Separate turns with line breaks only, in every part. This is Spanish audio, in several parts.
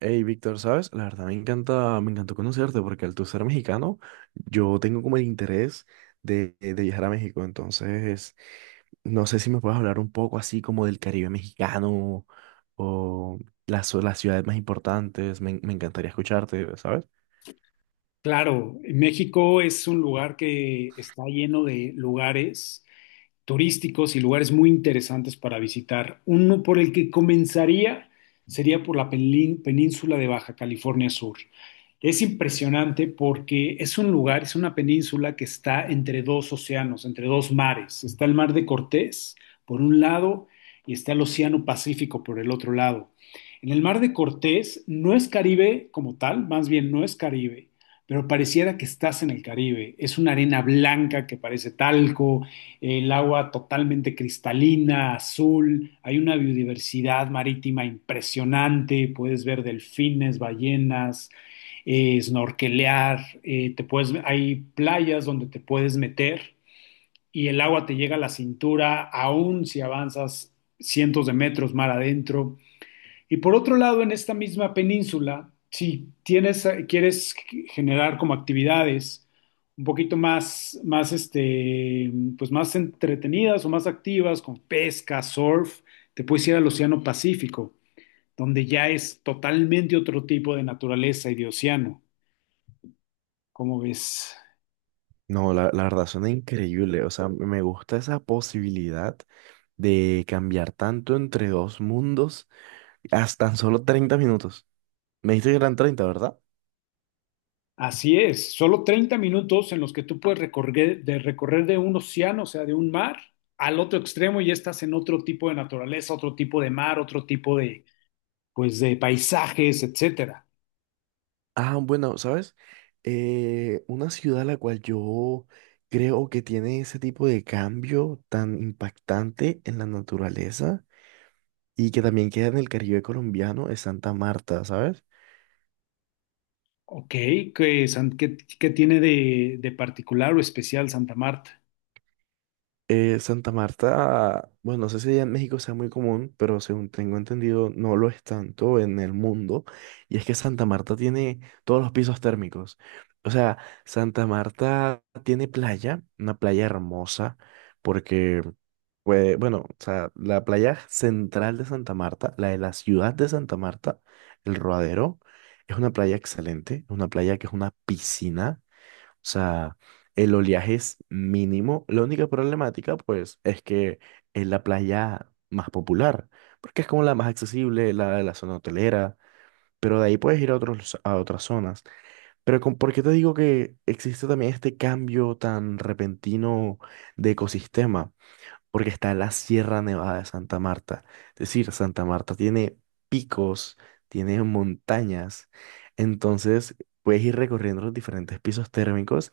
Hey, Víctor, ¿sabes? La verdad me encanta, me encantó conocerte porque al tú ser mexicano, yo tengo como el interés de viajar a México. Entonces, no sé si me puedes hablar un poco así como del Caribe mexicano o las ciudades más importantes. Me encantaría escucharte, ¿sabes?
Claro, México es un lugar que está lleno de lugares turísticos y lugares muy interesantes para visitar. Uno por el que comenzaría sería por la península de Baja California Sur. Es impresionante porque es un lugar, es una península que está entre dos océanos, entre dos mares. Está el mar de Cortés por un lado y está el Océano Pacífico por el otro lado. En el mar de Cortés no es Caribe como tal, más bien no es Caribe, pero pareciera que estás en el Caribe. Es una arena blanca que parece talco, el agua totalmente cristalina, azul, hay una biodiversidad marítima impresionante, puedes ver delfines, ballenas, snorkelear, te puedes, hay playas donde te puedes meter y el agua te llega a la cintura, aún si avanzas cientos de metros mar adentro. Y por otro lado, en esta misma península, si tienes, quieres generar como actividades un poquito más, pues más entretenidas o más activas, con pesca, surf, te puedes ir al Océano Pacífico, donde ya es totalmente otro tipo de naturaleza y de océano. ¿Cómo ves?
No, la verdad suena increíble. O sea, me gusta esa posibilidad de cambiar tanto entre dos mundos hasta tan solo 30 minutos. Me dijiste que eran 30, ¿verdad?
Así es, solo 30 minutos en los que tú puedes recorrer de un océano, o sea, de un mar al otro extremo y ya estás en otro tipo de naturaleza, otro tipo de mar, otro tipo de, pues, de paisajes, etcétera.
Ah, bueno, ¿sabes? Una ciudad a la cual yo creo que tiene ese tipo de cambio tan impactante en la naturaleza y que también queda en el Caribe colombiano es Santa Marta, ¿sabes?
Ok, ¿ qué tiene de particular o especial Santa Marta?
Santa Marta, bueno, no sé si allá en México sea muy común, pero según tengo entendido, no lo es tanto en el mundo. Y es que Santa Marta tiene todos los pisos térmicos. O sea, Santa Marta tiene playa, una playa hermosa, porque, pues, bueno, o sea, la playa central de Santa Marta, la de la ciudad de Santa Marta, el Rodadero, es una playa excelente, una playa que es una piscina. O sea, el oleaje es mínimo. La única problemática, pues, es que es la playa más popular, porque es como la más accesible, la de la zona hotelera, pero de ahí puedes ir a otros, a otras zonas. Pero con, ¿por qué te digo que existe también este cambio tan repentino de ecosistema? Porque está la Sierra Nevada de Santa Marta. Es decir, Santa Marta tiene picos, tiene montañas, entonces puedes ir recorriendo los diferentes pisos térmicos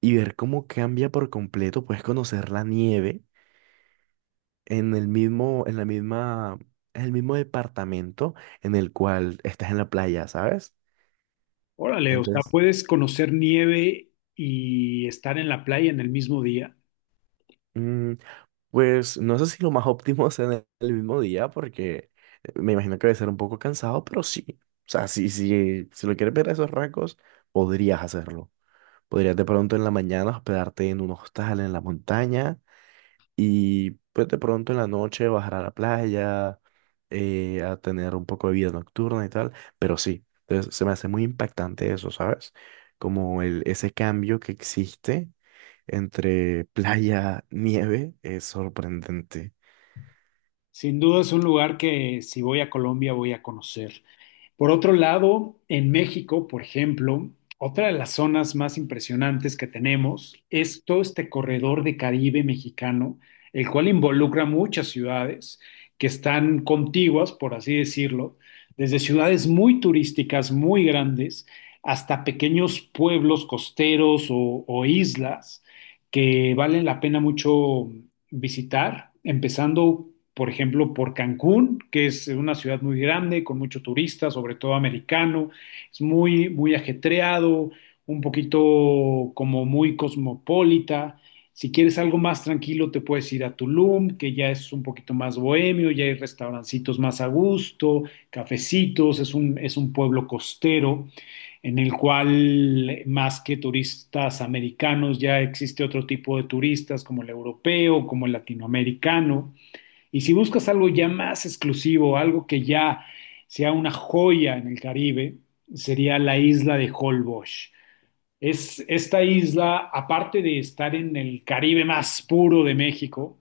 y ver cómo cambia por completo, puedes conocer la nieve en el mismo, en la misma, en el mismo departamento en el cual estás en la playa, ¿sabes?
Órale, o sea,
Entonces,
puedes conocer nieve y estar en la playa en el mismo día.
mm, pues no sé si lo más óptimo sea en el mismo día, porque me imagino que debe ser un poco cansado, pero sí. O sea, si lo quieres ver a esos rasgos, podrías hacerlo. Podrías de pronto en la mañana hospedarte en un hostal en la montaña. Y pues de pronto en la noche bajar a la playa, a tener un poco de vida nocturna y tal, pero sí, entonces se me hace muy impactante eso, ¿sabes? Como el, ese cambio que existe entre playa, nieve, es sorprendente.
Sin duda es un lugar que si voy a Colombia voy a conocer. Por otro lado, en México, por ejemplo, otra de las zonas más impresionantes que tenemos es todo este corredor de Caribe mexicano, el cual involucra muchas ciudades que están contiguas, por así decirlo, desde ciudades muy turísticas, muy grandes, hasta pequeños pueblos costeros o islas que valen la pena mucho visitar, empezando, por ejemplo, por Cancún, que es una ciudad muy grande, con mucho turista, sobre todo americano, es muy, muy ajetreado, un poquito como muy cosmopolita. Si quieres algo más tranquilo, te puedes ir a Tulum, que ya es un poquito más bohemio, ya hay restaurancitos más a gusto, cafecitos, es un pueblo costero en el cual más que turistas americanos ya existe otro tipo de turistas como el europeo, como el latinoamericano. Y si buscas algo ya más exclusivo, algo que ya sea una joya en el Caribe, sería la isla de Holbox. Es esta isla, aparte de estar en el Caribe más puro de México,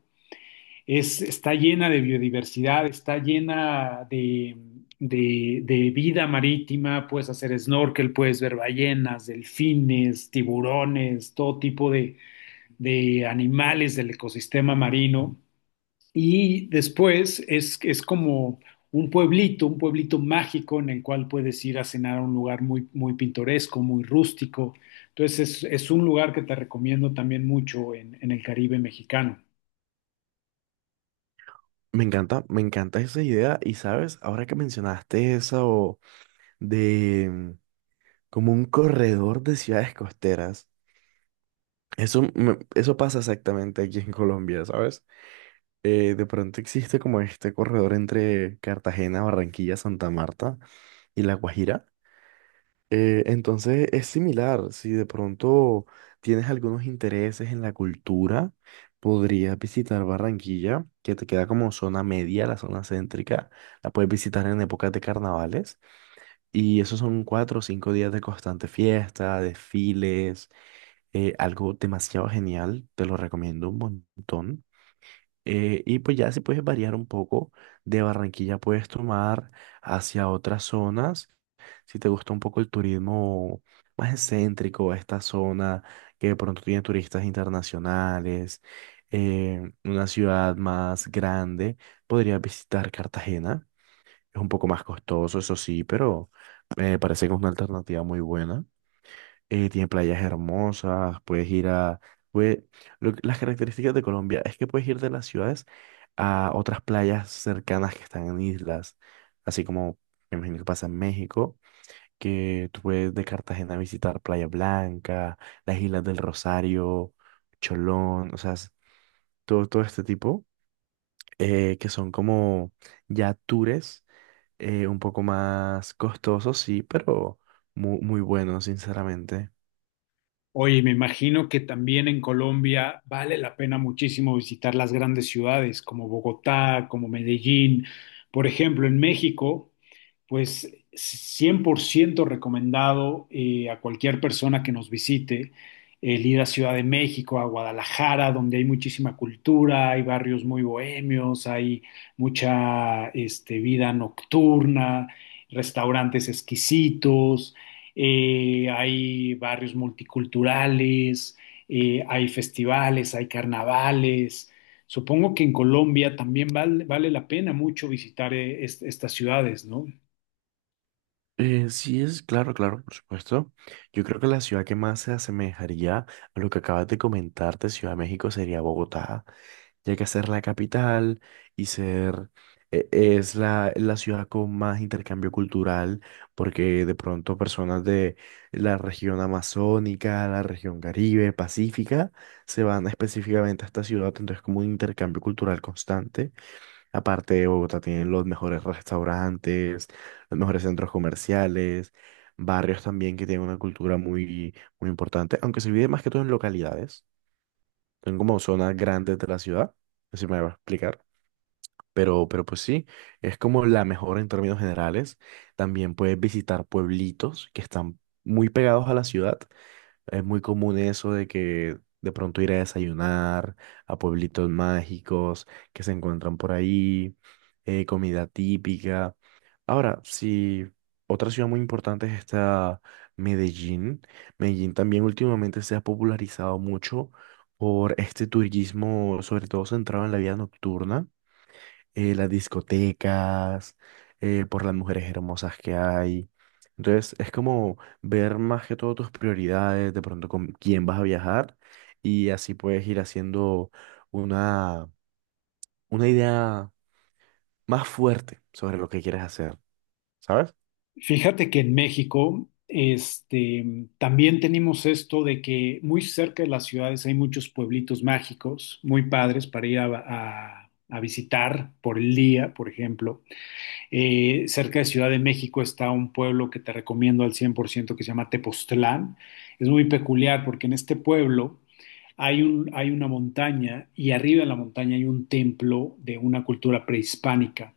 está llena de biodiversidad, está llena de, de vida marítima, puedes hacer snorkel, puedes ver ballenas, delfines, tiburones, todo tipo de animales del ecosistema marino. Y después es como un pueblito mágico en el cual puedes ir a cenar a un lugar muy, muy pintoresco, muy rústico. Entonces es un lugar que te recomiendo también mucho en el Caribe mexicano.
Me encanta esa idea y sabes, ahora que mencionaste eso de como un corredor de ciudades costeras, eso, eso pasa exactamente aquí en Colombia, ¿sabes? De pronto existe como este corredor entre Cartagena, Barranquilla, Santa Marta y La Guajira. Entonces es similar, si de pronto tienes algunos intereses en la cultura, podrías visitar Barranquilla, que te queda como zona media, la zona céntrica, la puedes visitar en épocas de carnavales y esos son 4 o 5 días de constante fiesta, desfiles, algo demasiado genial, te lo recomiendo un montón. Y pues ya si puedes variar un poco, de Barranquilla puedes tomar hacia otras zonas, si te gusta un poco el turismo más excéntrico, esta zona que de pronto tiene turistas internacionales, una ciudad más grande, podrías visitar Cartagena, es un poco más costoso, eso sí, pero me parece que es una alternativa muy buena. Tiene playas hermosas, puedes ir a... puede- las características de Colombia es que puedes ir de las ciudades a otras playas cercanas que están en islas, así como me imagino que pasa en México, que tú puedes de Cartagena visitar Playa Blanca, las Islas del Rosario, Cholón, o sea, es- todo, todo este tipo, que son como ya tours, un poco más costosos, sí, pero muy, muy buenos, sinceramente.
Oye, me imagino que también en Colombia vale la pena muchísimo visitar las grandes ciudades como Bogotá, como Medellín. Por ejemplo, en México pues 100% recomendado a cualquier persona que nos visite el ir a Ciudad de México, a Guadalajara, donde hay muchísima cultura, hay barrios muy bohemios, hay mucha este, vida nocturna, restaurantes exquisitos, hay barrios multiculturales, hay festivales, hay carnavales. Supongo que en Colombia también vale la pena mucho visitar estas ciudades, ¿no?
Sí es, claro, claro, por supuesto. Yo creo que la ciudad que más se asemejaría a lo que acabas de comentar de Ciudad de México sería Bogotá, ya que ser la capital y ser es la ciudad con más intercambio cultural, porque de pronto personas de la región amazónica, la región Caribe, Pacífica, se van específicamente a esta ciudad, entonces como un intercambio cultural constante. Aparte, Bogotá tiene los mejores restaurantes, los mejores centros comerciales, barrios también que tienen una cultura muy, muy importante, aunque se vive más que todo en localidades, son como zonas grandes de la ciudad, así me va a explicar. Pero pues sí, es como la mejor en términos generales. También puedes visitar pueblitos que están muy pegados a la ciudad. Es muy común eso de que de pronto ir a desayunar a pueblitos mágicos que se encuentran por ahí, comida típica. Ahora, si otra ciudad muy importante es esta, Medellín. Medellín también últimamente se ha popularizado mucho por este turismo, sobre todo centrado en la vida nocturna, las discotecas, por las mujeres hermosas que hay. Entonces, es como ver más que todo tus prioridades, de pronto con quién vas a viajar, y así puedes ir haciendo una, una idea más fuerte sobre lo que quieres hacer, ¿sabes?
Fíjate que en México, este, mm, también tenemos esto de que muy cerca de las ciudades hay muchos pueblitos mágicos, muy padres para ir a, a visitar por el día, por ejemplo. Cerca de Ciudad de México está un pueblo que te recomiendo al 100% que se llama Tepoztlán. Es muy peculiar porque en este pueblo hay una montaña y arriba en la montaña hay un templo de una cultura prehispánica.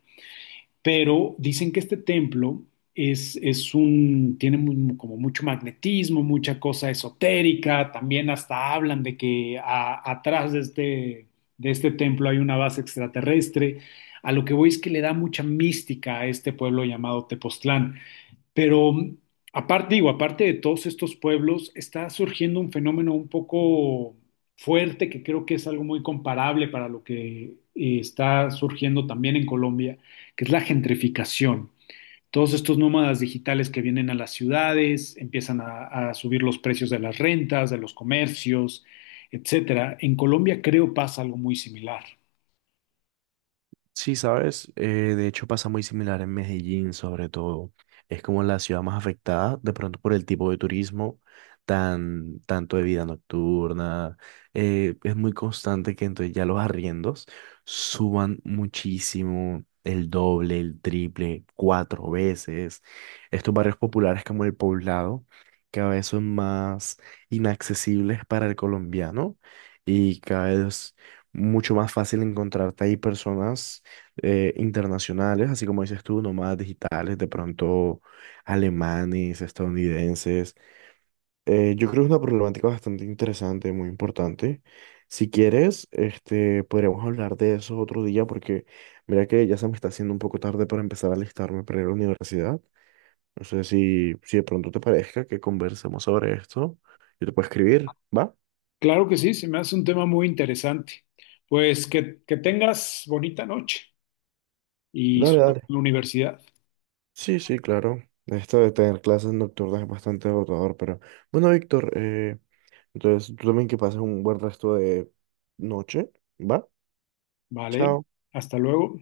Pero dicen que este templo tiene como mucho magnetismo, mucha cosa esotérica, también hasta hablan de que atrás de este templo hay una base extraterrestre. A lo que voy es que le da mucha mística a este pueblo llamado Tepoztlán. Pero aparte, digo, aparte de todos estos pueblos, está surgiendo un fenómeno un poco fuerte que creo que es algo muy comparable para lo que está surgiendo también en Colombia, que es la gentrificación. Todos estos nómadas digitales que vienen a las ciudades, empiezan a subir los precios de las rentas, de los comercios, etcétera. En Colombia creo pasa algo muy similar.
Sí, sabes, de hecho pasa muy similar en Medellín, sobre todo. Es como la ciudad más afectada, de pronto por el tipo de turismo, tanto de vida nocturna. Es muy constante que entonces ya los arriendos suban muchísimo, el doble, el triple, 4 veces. Estos barrios populares como el Poblado, cada vez son más inaccesibles para el colombiano y cada vez mucho más fácil encontrarte ahí personas internacionales, así como dices tú, nómadas digitales, de pronto alemanes, estadounidenses. Yo creo que es una problemática bastante interesante, muy importante. Si quieres, este, podríamos hablar de eso otro día porque mira que ya se me está haciendo un poco tarde para empezar a alistarme para ir a la universidad. No sé si de pronto te parezca que conversemos sobre esto. Yo te puedo escribir, ¿va?
Claro que sí, se me hace un tema muy interesante. Pues que tengas bonita noche y
Dale,
suerte
dale.
en la universidad.
Sí, sí, claro. Esto de tener clases nocturnas es bastante agotador, pero bueno, Víctor, entonces, tú también que pases un buen resto de noche, ¿va?
¿Vale?
Chao.
Hasta luego.